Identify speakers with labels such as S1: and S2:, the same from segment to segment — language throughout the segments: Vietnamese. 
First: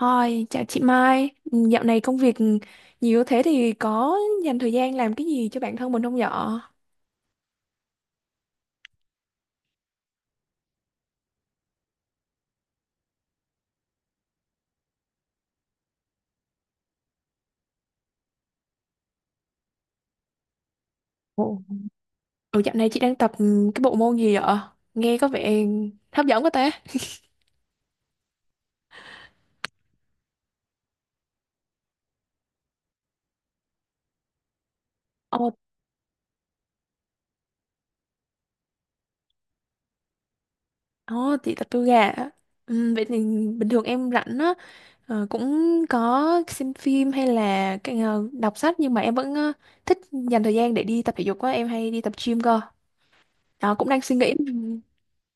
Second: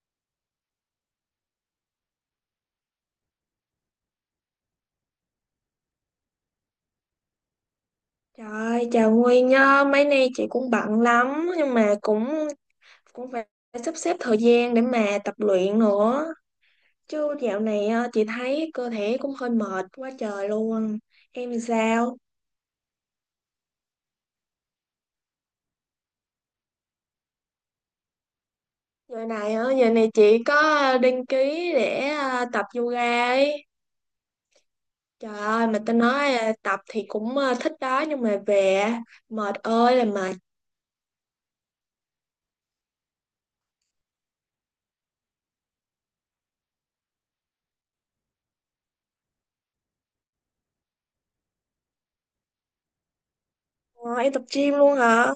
S1: Hi, chào chị Mai. Ừ, Dạo này công việc nhiều thế thì có dành thời gian làm cái gì cho bản thân mình không vậy?
S2: Trời ơi, chào Nguyên nhá, mấy nay chị cũng bận lắm nhưng mà cũng cũng phải sắp xếp thời gian để mà tập luyện nữa. Chứ dạo này chị thấy cơ thể cũng hơi mệt quá trời luôn. Em thì
S1: Ồ,
S2: sao?
S1: Dạo này chị đang tập cái bộ môn gì vậy? Nghe có vẻ hấp dẫn quá ta.
S2: Giờ này giờ này chị có đăng ký để tập yoga ấy. Trời
S1: Ồ,
S2: ơi, mà tao nói tập thì cũng thích đó nhưng mà về á, mệt ơi là mệt.
S1: ồ, chị tập yoga ạ. Vậy thì bình thường em rảnh á, cũng có xem phim hay là cái, đọc sách nhưng mà em vẫn thích dành thời gian để đi tập thể dục á, em hay đi tập gym cơ. Đó, cũng đang
S2: Ờ,
S1: suy
S2: em
S1: nghĩ.
S2: tập gym luôn hả?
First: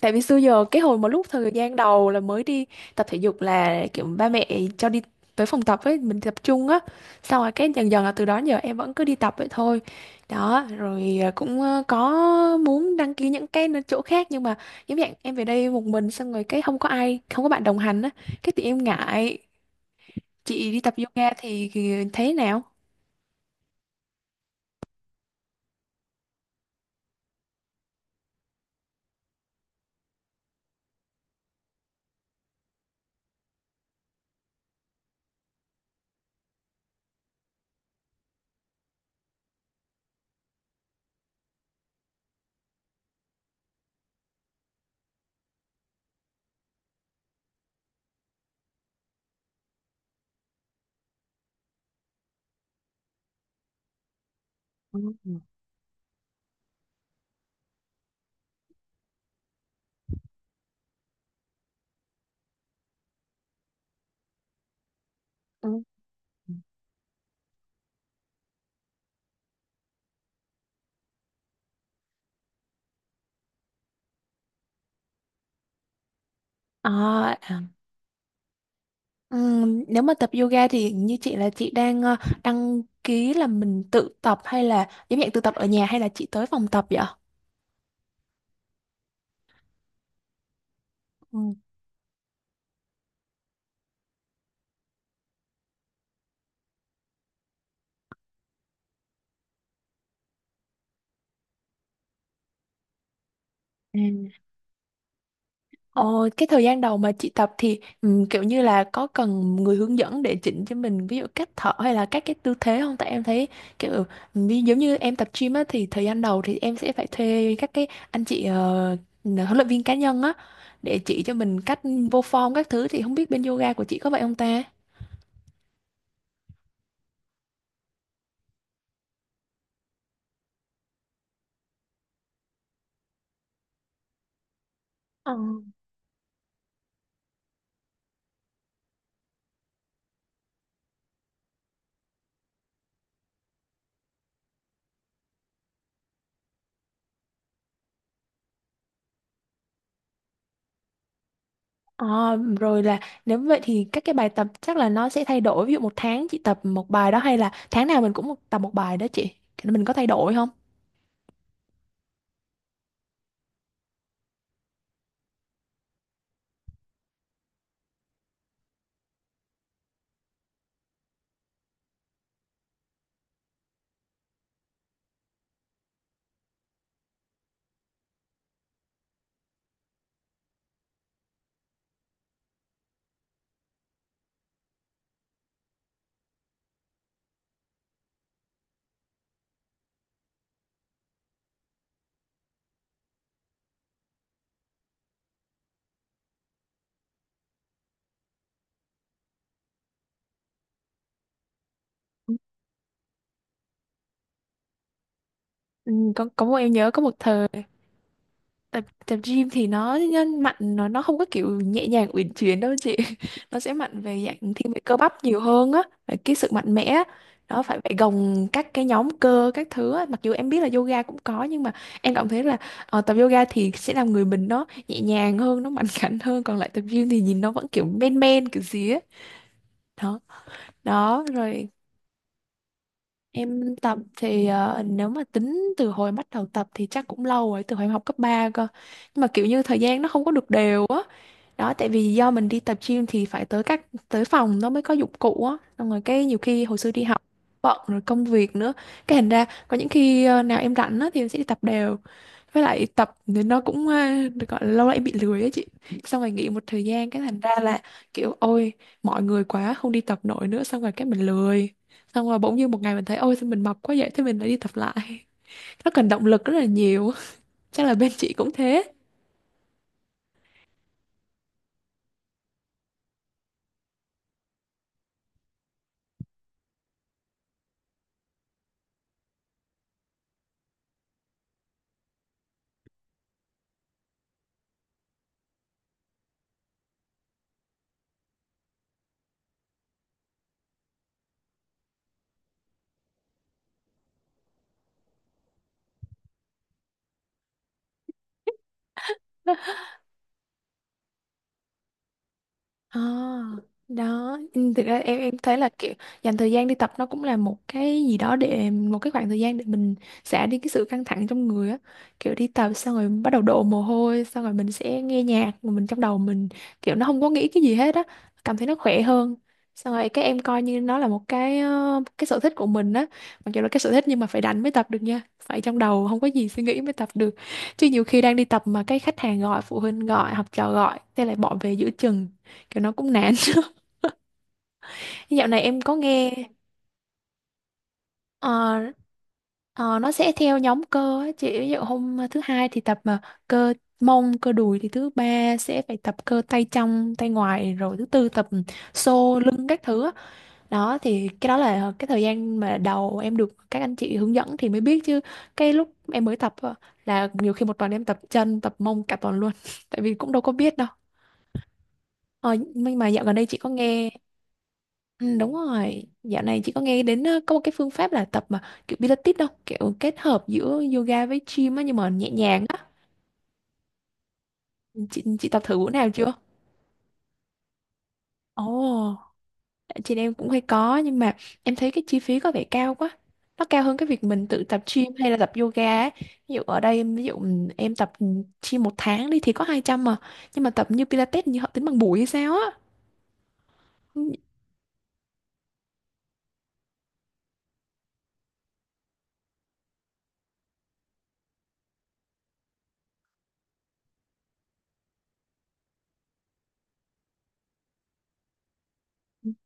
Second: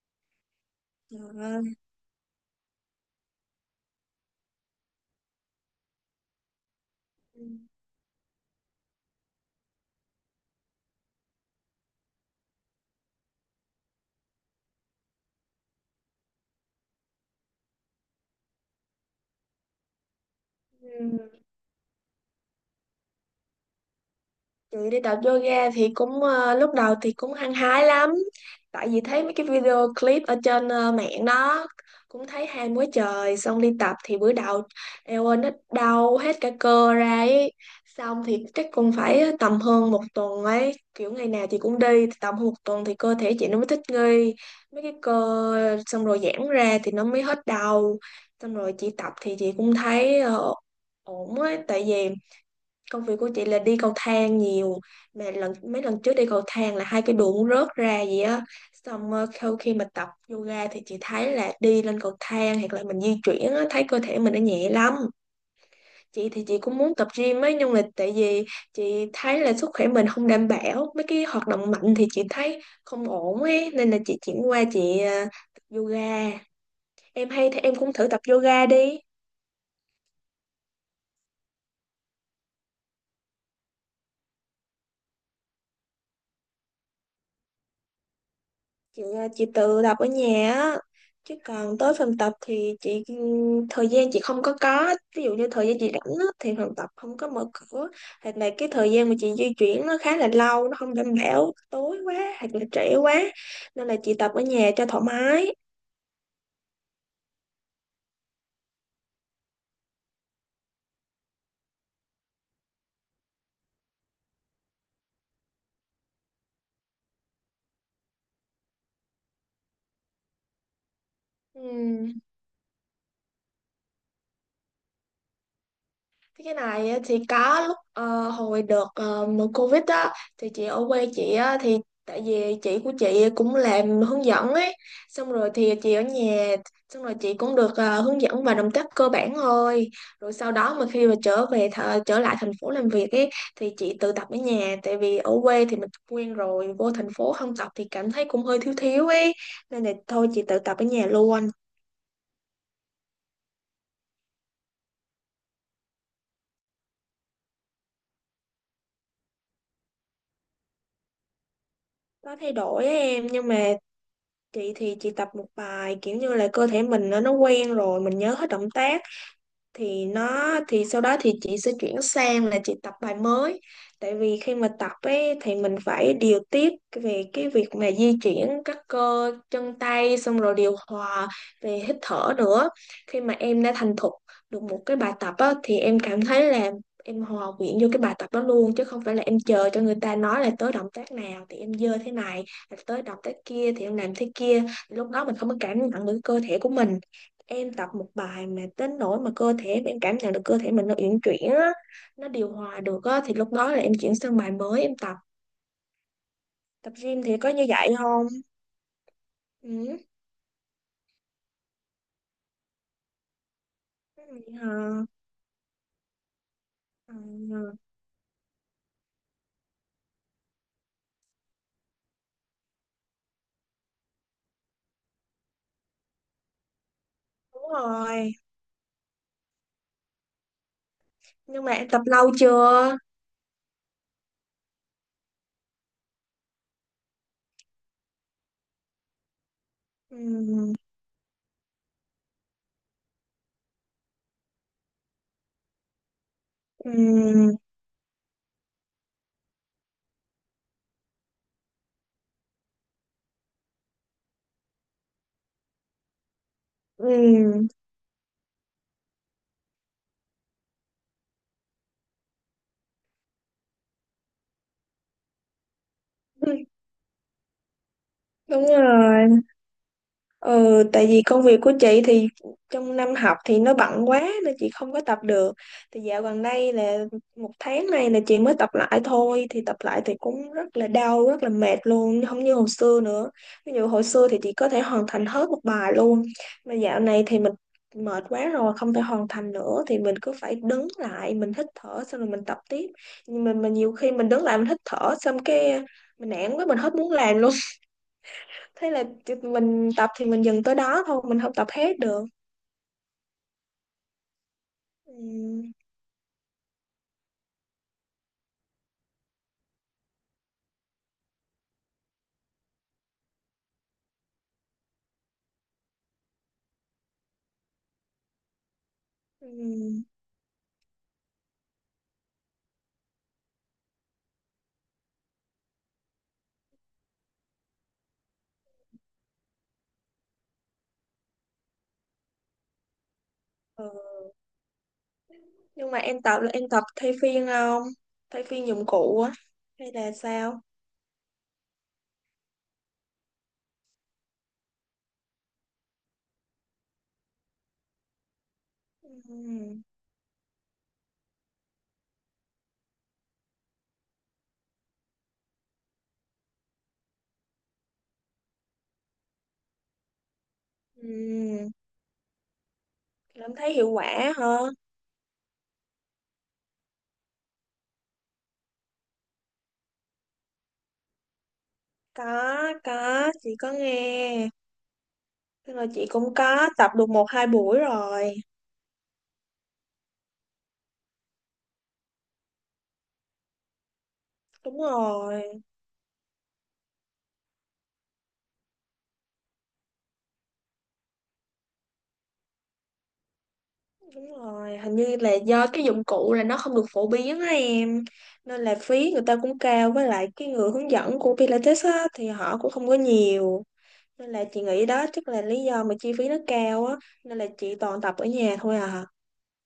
S1: Tại vì xưa giờ cái hồi mà
S2: Trời
S1: lúc thời
S2: ơi.
S1: gian đầu là mới đi tập thể dục là kiểu ba mẹ cho đi tới phòng tập ấy mình tập trung á, xong rồi cái dần dần là từ đó giờ em vẫn cứ đi tập vậy thôi đó rồi, cũng có muốn đăng ký những cái chỗ khác nhưng mà giống dạng em về đây một mình, xong rồi cái không có ai không có bạn đồng hành á, cái thì em ngại. Chị đi tập yoga
S2: Ừ.
S1: thì thấy thế nào?
S2: Ừ, đi tập yoga thì cũng lúc đầu thì cũng hăng hái lắm, tại vì thấy mấy cái video clip ở trên mạng đó, cũng thấy ham quá trời. Xong đi tập thì bữa đầu eo ơi nó đau hết cả cơ ra ấy. Xong thì chắc cũng phải tầm hơn một tuần ấy, kiểu ngày nào chị cũng đi, thì tầm hơn một tuần thì cơ thể chị nó mới thích nghi mấy cái cơ, xong rồi giãn ra thì nó mới hết đau. Xong rồi chị tập thì chị cũng thấy ổn ấy, tại vì công việc của chị là đi cầu thang nhiều,
S1: Ừ,
S2: mà
S1: ừ,
S2: lần mấy lần trước đi cầu thang là hai cái đùi cũng rớt ra gì á. Xong sau khi mà tập yoga thì chị thấy là đi lên cầu thang hoặc là mình di chuyển á, thấy cơ thể mình nó nhẹ lắm. Chị thì
S1: ừ.
S2: chị cũng muốn tập gym ấy, nhưng mà tại vì chị thấy là sức khỏe mình không đảm bảo mấy cái hoạt động mạnh, thì chị thấy không ổn ấy, nên là chị chuyển qua chị tập yoga. Em
S1: à,
S2: hay thì em cũng thử tập yoga đi.
S1: nếu mà tập yoga thì như chị là chị đang đăng ký là mình tự tập hay là giống dạng tự tập ở nhà hay là chị tới phòng tập vậy?
S2: Chị tự tập ở nhà á, chứ
S1: Ừ.
S2: còn tới phòng tập thì chị thời gian chị không có ví dụ như thời gian chị rảnh á, thì phòng tập không có mở cửa, hoặc là cái thời gian mà chị di chuyển nó khá là lâu, nó không đảm bảo, tối quá hoặc là trễ quá, nên là
S1: Ừ.
S2: chị tập ở nhà cho thoải mái.
S1: Ồ, cái thời gian đầu mà chị tập thì kiểu như là có cần người hướng dẫn để chỉnh cho mình ví dụ cách thở hay là các cái tư thế không? Tại em thấy kiểu giống như em tập gym á, thì thời gian đầu thì em sẽ phải thuê các cái anh chị huấn luyện viên cá nhân á, để chỉ cho mình cách vô
S2: Ừ.
S1: form các thứ, thì không biết bên yoga của chị có vậy không ta?
S2: Cái này á, thì có lúc hồi đợt mùa Covid á, thì chị ở quê chị á, thì tại vì chị của chị cũng làm hướng dẫn ấy, xong rồi thì chị ở nhà, xong rồi chị cũng được hướng dẫn vài động tác cơ bản thôi. Rồi sau đó mà khi mà trở lại thành phố làm việc ấy, thì chị tự tập ở nhà, tại vì ở quê thì mình quen rồi, vô thành phố không tập thì cảm thấy cũng hơi thiếu thiếu ấy, nên là thôi chị tự tập ở nhà luôn.
S1: À, rồi là nếu vậy thì các cái bài tập chắc là nó sẽ thay đổi, ví dụ một tháng chị tập một bài đó hay là tháng nào mình cũng tập một bài đó, chị mình có thay đổi không?
S2: Có thay đổi á em, nhưng mà chị thì chị tập một bài, kiểu như là cơ thể mình nó quen rồi, mình nhớ hết động tác, thì thì sau đó thì chị sẽ chuyển sang là chị tập bài mới. Tại vì khi mà tập ấy thì mình phải điều tiết về cái việc mà di chuyển các cơ chân tay, xong rồi điều hòa về hít thở nữa. Khi mà em đã thành thục được một cái bài tập á, thì em cảm thấy là em hòa quyện vô cái bài tập đó luôn, chứ không phải là em chờ cho người ta nói là tới động tác nào thì em dơ thế này, là tới động tác kia thì em làm thế kia, lúc đó mình không có cảm nhận được cơ thể của mình. Em tập một bài mà đến nỗi mà cơ thể em cảm nhận được cơ thể mình nó uyển chuyển á, nó điều hòa được á, thì lúc đó là em chuyển sang bài mới em tập.
S1: Có một, em nhớ
S2: Tập
S1: có một
S2: gym thì
S1: thời
S2: có như vậy không?
S1: tập tập gym thì nó
S2: Ừ.
S1: nhân mạnh, nó không có kiểu nhẹ nhàng uyển chuyển đâu chị nó sẽ mạnh về
S2: Cái này
S1: dạng thiên về cơ
S2: hả?
S1: bắp nhiều hơn á, về cái sự mạnh mẽ á. Đó,
S2: Ừ,
S1: phải phải gồng các cái nhóm cơ các thứ á. Mặc dù em biết là yoga cũng có nhưng mà em cảm thấy là tập yoga thì sẽ làm người mình nó nhẹ nhàng hơn, nó mạnh khảnh hơn, còn lại tập gym thì nhìn nó vẫn
S2: đúng
S1: kiểu men
S2: rồi.
S1: men kiểu gì á. Đó đó
S2: Nhưng
S1: rồi.
S2: mà em tập lâu chưa?
S1: Em tập thì nếu mà tính từ hồi bắt đầu tập thì chắc cũng lâu rồi, từ hồi em học cấp 3 cơ. Nhưng mà kiểu như thời gian nó không có được
S2: Ừ.
S1: đều á. Đó, tại vì do mình đi tập gym thì phải tới tới phòng nó mới có dụng cụ á. Xong rồi cái nhiều khi hồi xưa đi học
S2: Ừ.
S1: bận, rồi công việc nữa. Cái thành ra có những khi nào em rảnh á thì em sẽ đi tập đều, với lại tập thì nó cũng được gọi là lâu lại bị lười á chị, xong rồi nghỉ một thời gian cái thành ra
S2: Ừ.
S1: là kiểu ôi mọi người quá không đi tập nổi nữa, xong rồi cái mình lười, xong rồi bỗng nhiên một ngày mình thấy ôi sao mình mập quá vậy, thế mình lại đi tập lại. Nó cần động lực rất là nhiều. Chắc là bên chị cũng
S2: Đúng
S1: thế.
S2: rồi. Ừ, tại vì công việc của chị thì trong năm học thì nó bận quá nên chị không có tập được. Thì dạo gần đây là một tháng nay là chị mới tập lại thôi. Thì tập lại thì cũng rất là đau, rất là mệt luôn, không như hồi xưa nữa. Ví dụ hồi xưa thì chị có thể hoàn thành hết một bài luôn. Mà dạo này thì mình mệt quá rồi, không thể hoàn thành nữa. Thì mình cứ phải đứng lại, mình hít thở xong rồi mình tập tiếp. Nhưng mà nhiều khi mình đứng lại mình hít thở xong cái mình nản quá, mình hết muốn làm luôn, thế là tụi mình tập thì mình dừng tới đó thôi, mình không tập hết được.
S1: À, đó. Ừ, thực ra
S2: Ừ.
S1: em thấy là kiểu dành thời gian đi tập nó cũng là một cái gì đó để, một cái khoảng thời gian để mình xả đi cái sự căng thẳng trong người á, kiểu đi tập xong rồi bắt đầu đổ mồ hôi, xong rồi mình sẽ nghe nhạc mà mình trong đầu mình kiểu nó không có nghĩ cái gì hết á, cảm thấy nó khỏe hơn. Xong
S2: Ừ.
S1: rồi các em coi như nó là một cái cái sở thích của mình á, mặc dù là cái sở thích nhưng mà phải đánh mới tập được nha, phải trong đầu không có gì suy nghĩ mới tập được, chứ nhiều khi đang đi tập mà cái khách hàng gọi, phụ huynh gọi, học trò gọi, thế lại bỏ về giữa chừng kiểu nó cũng nản.
S2: Ừ.
S1: Dạo này em
S2: Nhưng
S1: có
S2: mà em
S1: nghe
S2: tập là em tập thay phiên không, thay phiên
S1: ờ,
S2: dụng cụ á, hay
S1: ờ, nó
S2: là
S1: sẽ theo
S2: sao?
S1: nhóm cơ á chị, ví dụ hôm thứ hai thì tập mà cơ mông, cơ đùi, thì thứ ba sẽ phải tập cơ tay trong tay ngoài, rồi thứ tư tập xô lưng
S2: Ừ.
S1: các thứ á. Đó thì cái đó là cái thời gian mà đầu em được các anh chị hướng dẫn thì mới biết, chứ cái lúc em mới tập á, là nhiều khi một tuần em tập chân, tập mông cả tuần luôn tại vì cũng đâu có biết đâu.
S2: Ừ.
S1: Ờ, nhưng mà dạo gần đây
S2: Em
S1: chị có
S2: thấy hiệu
S1: nghe.
S2: quả hả?
S1: Ừ, đúng rồi, dạo này chị có nghe đến có một cái phương pháp là tập mà kiểu Pilates đâu, kiểu kết hợp giữa yoga với gym á, nhưng mà nhẹ
S2: có
S1: nhàng á.
S2: có chị có nghe,
S1: Chị, tập
S2: tức
S1: thử
S2: là
S1: bữa
S2: chị
S1: nào chưa?
S2: cũng có tập được một hai buổi rồi.
S1: Ồ, chị em cũng hay có nhưng mà em thấy cái chi phí có vẻ cao quá. Nó cao hơn cái việc mình tự
S2: Đúng
S1: tập gym hay là
S2: rồi.
S1: tập yoga á. Ví dụ ở đây ví dụ em tập gym một tháng đi thì có 200 mà, nhưng mà tập như Pilates như họ tính bằng buổi hay sao á. Ừ.
S2: Đúng rồi, hình như là do cái dụng cụ là nó không được phổ biến á em. Nên là phí người ta cũng cao. Với lại cái người hướng dẫn của Pilates á, thì họ cũng không có nhiều. Nên là chị nghĩ đó chắc là lý do mà chi phí nó cao á. Nên là chị toàn tập ở nhà thôi à.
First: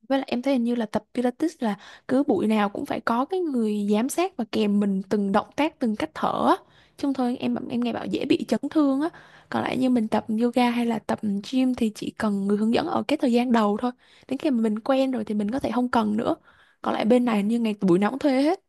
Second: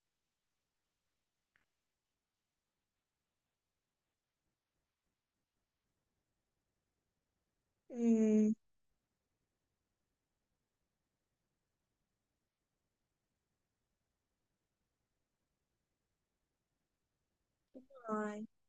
S1: Với lại em thấy hình như là tập Pilates là cứ buổi nào cũng phải có cái người giám sát và kèm mình từng động tác, từng cách thở á. Chứ không thôi em nghe bảo dễ bị
S2: Ừm.
S1: chấn thương á. Còn lại như mình tập yoga hay là tập gym thì chỉ cần người hướng dẫn ở cái thời gian đầu thôi. Đến khi mà mình quen rồi thì mình có thể không cần nữa. Còn lại bên này hình như ngày buổi nào cũng thuê hết.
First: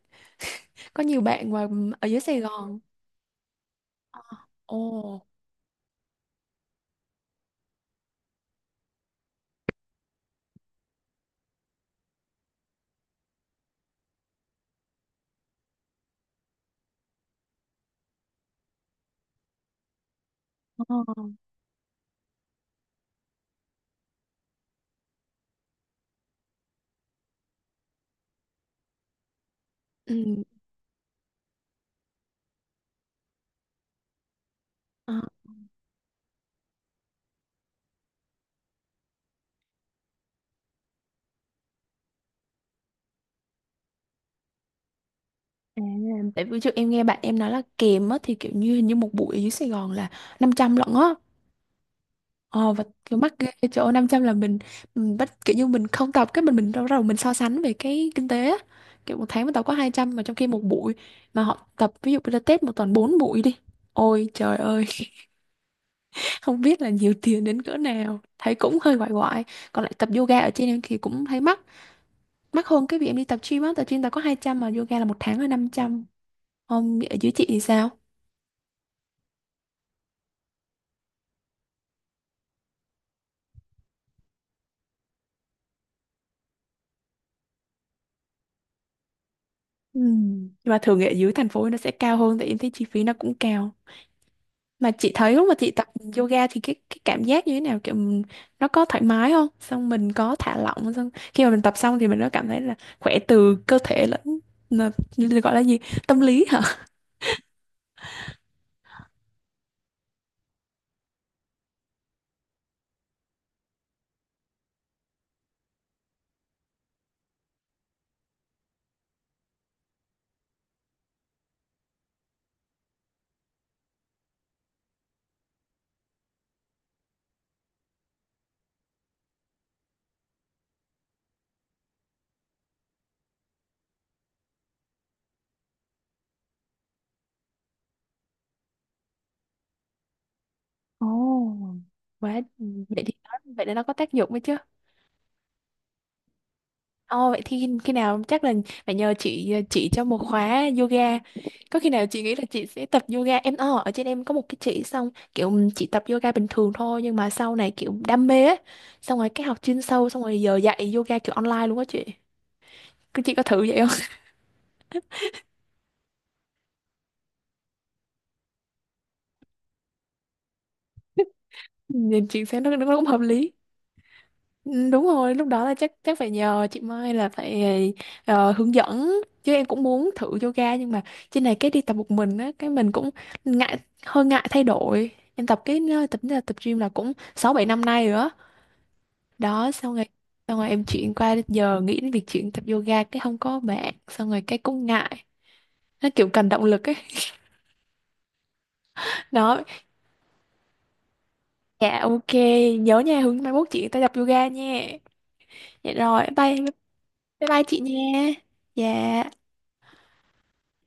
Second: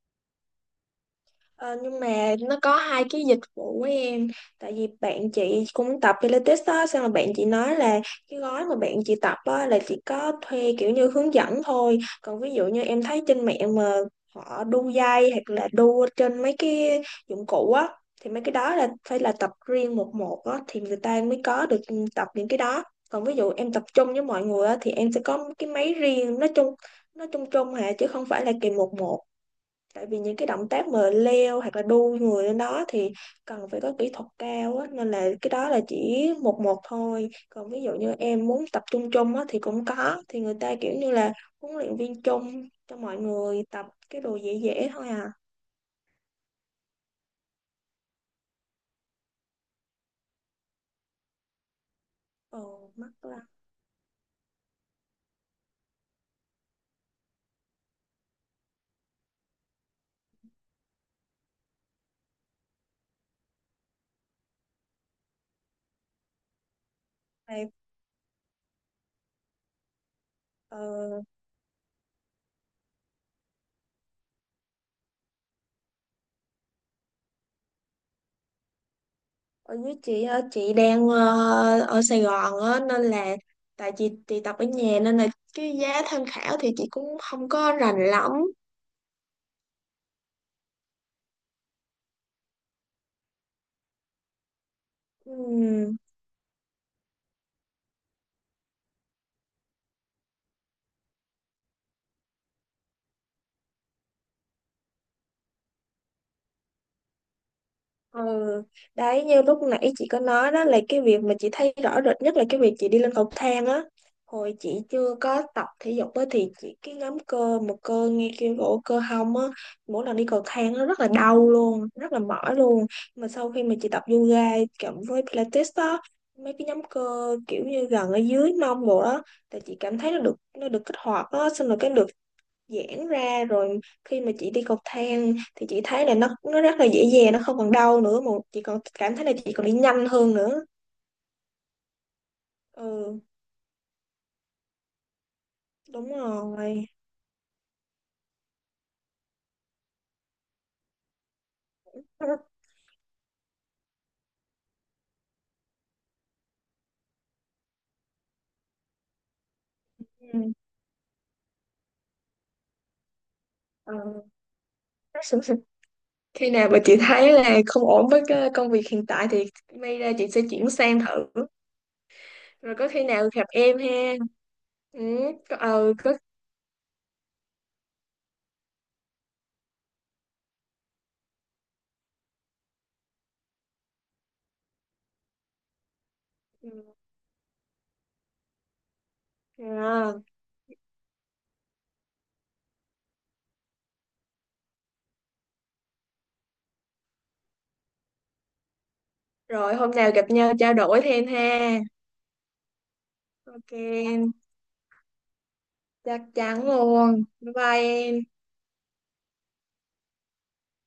S1: Có nhiều bạn mà
S2: Ờ, nhưng
S1: ở dưới
S2: mà
S1: Sài
S2: nó có
S1: Gòn.
S2: hai cái dịch vụ của em, tại
S1: Ồ.
S2: vì bạn chị cũng tập Pilates đó, xong rồi bạn chị nói là cái gói mà bạn chị tập á, là chỉ có thuê kiểu như hướng dẫn thôi. Còn ví dụ như em thấy trên mạng mà họ đu dây hoặc là đu trên mấy cái dụng cụ á, thì mấy cái đó là phải là tập riêng một một á, thì người
S1: Ờ.
S2: ta mới có được tập những cái đó. Còn ví dụ em tập trung với mọi người á, thì em sẽ có cái máy riêng, nó chung chung hà, chứ không phải là kỳ một một. Tại vì những
S1: Ừ.
S2: cái động tác mà leo hoặc là đu người lên đó thì cần phải có kỹ thuật cao á, nên
S1: ờ,
S2: là cái đó là chỉ một một thôi. Còn ví dụ như em muốn tập trung chung á thì cũng có, thì người ta kiểu như là huấn luyện viên chung cho mọi người tập cái đồ dễ dễ thôi à.
S1: à, Tại vì trước em nghe bạn em nói là kèm á thì kiểu như hình như một buổi ở dưới Sài Gòn là 500 lận á. Ờ và
S2: Ồ mắc
S1: kiểu mắc
S2: lắm.
S1: ghê chỗ 500 là mình bắt kiểu như mình không tập, cái mình đâu đầu mình so sánh về cái kinh tế á. Kiểu một tháng mình tập có 200 mà trong khi một buổi mà họ tập ví dụ Pilates một tuần 4 buổi đi. Ôi trời ơi, không biết là nhiều tiền đến
S2: Tại,
S1: cỡ nào. Thấy cũng hơi quại quại. Còn lại tập yoga ở trên
S2: ờ,
S1: em thì cũng thấy mắc. Mắc hơn cái việc em đi tập gym á, tập gym tao có 200 mà yoga là một tháng là 500. Không, ở dưới chị thì sao?
S2: Ở dưới chị á, chị đang ở Sài Gòn á, nên là tại chị tập ở nhà, nên là cái giá tham khảo thì chị cũng không có rành lắm.
S1: Ừ. Nhưng mà thường ở dưới thành phố nó sẽ cao hơn, tại em thấy chi phí nó cũng cao. Mà chị thấy lúc mà chị tập
S2: Ừm.
S1: yoga thì cái cảm giác như thế nào, kiểu nó có thoải mái không, xong mình có thả lỏng không? Xong khi mà mình tập xong thì mình có cảm thấy là khỏe từ cơ thể lẫn là, gọi là gì, tâm lý hả?
S2: Ừ, đấy như lúc nãy chị có nói đó, là cái việc mà chị thấy rõ rệt nhất là cái việc chị đi lên cầu thang á. Hồi chị chưa có tập thể dục á, thì chị cái nhóm cơ một cơ ngay kia cổ cơ hông á, mỗi lần đi cầu thang nó rất là đau luôn, rất là mỏi luôn. Mà sau khi mà chị tập yoga cộng với Pilates đó, mấy cái nhóm cơ kiểu như gần ở dưới mông bộ đó, thì chị cảm thấy nó được kích hoạt á, xong rồi cái được giãn ra, rồi khi mà chị đi cầu thang thì chị thấy là nó rất là dễ dàng, nó không còn đau nữa, mà chị còn cảm thấy là chị còn đi nhanh hơn nữa.
S1: Ồ, quá, vậy thì
S2: Ừ.
S1: nó vậy để nó có tác dụng ấy chứ.
S2: Đúng rồi.
S1: Ồ, vậy thì khi, nào chắc là phải nhờ chị chỉ cho một khóa yoga. Có khi nào chị nghĩ là chị sẽ tập yoga, em ở trên em có một cái chị, xong kiểu chị tập yoga bình thường thôi nhưng mà sau này kiểu đam mê ấy. Xong rồi cái học chuyên sâu xong rồi
S2: Ừ.
S1: giờ dạy yoga kiểu online luôn á chị. Cứ chị có thử vậy
S2: Ờ.
S1: không?
S2: Khi nào mà chị thấy là không ổn với cái công việc hiện tại thì may ra chị sẽ chuyển sang thử.
S1: Nhìn chị xem nó
S2: Rồi có
S1: nó
S2: khi
S1: cũng hợp
S2: nào gặp
S1: lý.
S2: em ha.
S1: Ừ,
S2: Ừ,
S1: đúng rồi, lúc
S2: có,
S1: đó là chắc
S2: ừ có.
S1: chắc phải nhờ chị Mai, là phải hướng dẫn, chứ em cũng muốn thử yoga nhưng mà trên này cái đi tập một mình á, cái mình cũng ngại hơi ngại thay đổi. Em tập cái ờ, tập tập gym là
S2: Ừ.
S1: cũng 6 7 năm nay rồi đó. Đó xong rồi
S2: À.
S1: em chuyển qua giờ nghĩ đến việc chuyển tập yoga cái không có bạn, xong rồi cái cũng ngại. Nó kiểu cần động lực ấy. Đó.
S2: Rồi hôm nào gặp nhau trao đổi thêm ha.
S1: Dạ ok, nhớ nha, hướng mai mốt
S2: Ok
S1: chị ta tập
S2: em.
S1: yoga nha. Dạ
S2: Chắc
S1: rồi, bye
S2: chắn luôn,
S1: bye
S2: bye
S1: bye chị
S2: bye
S1: nha.
S2: em.
S1: Dạ.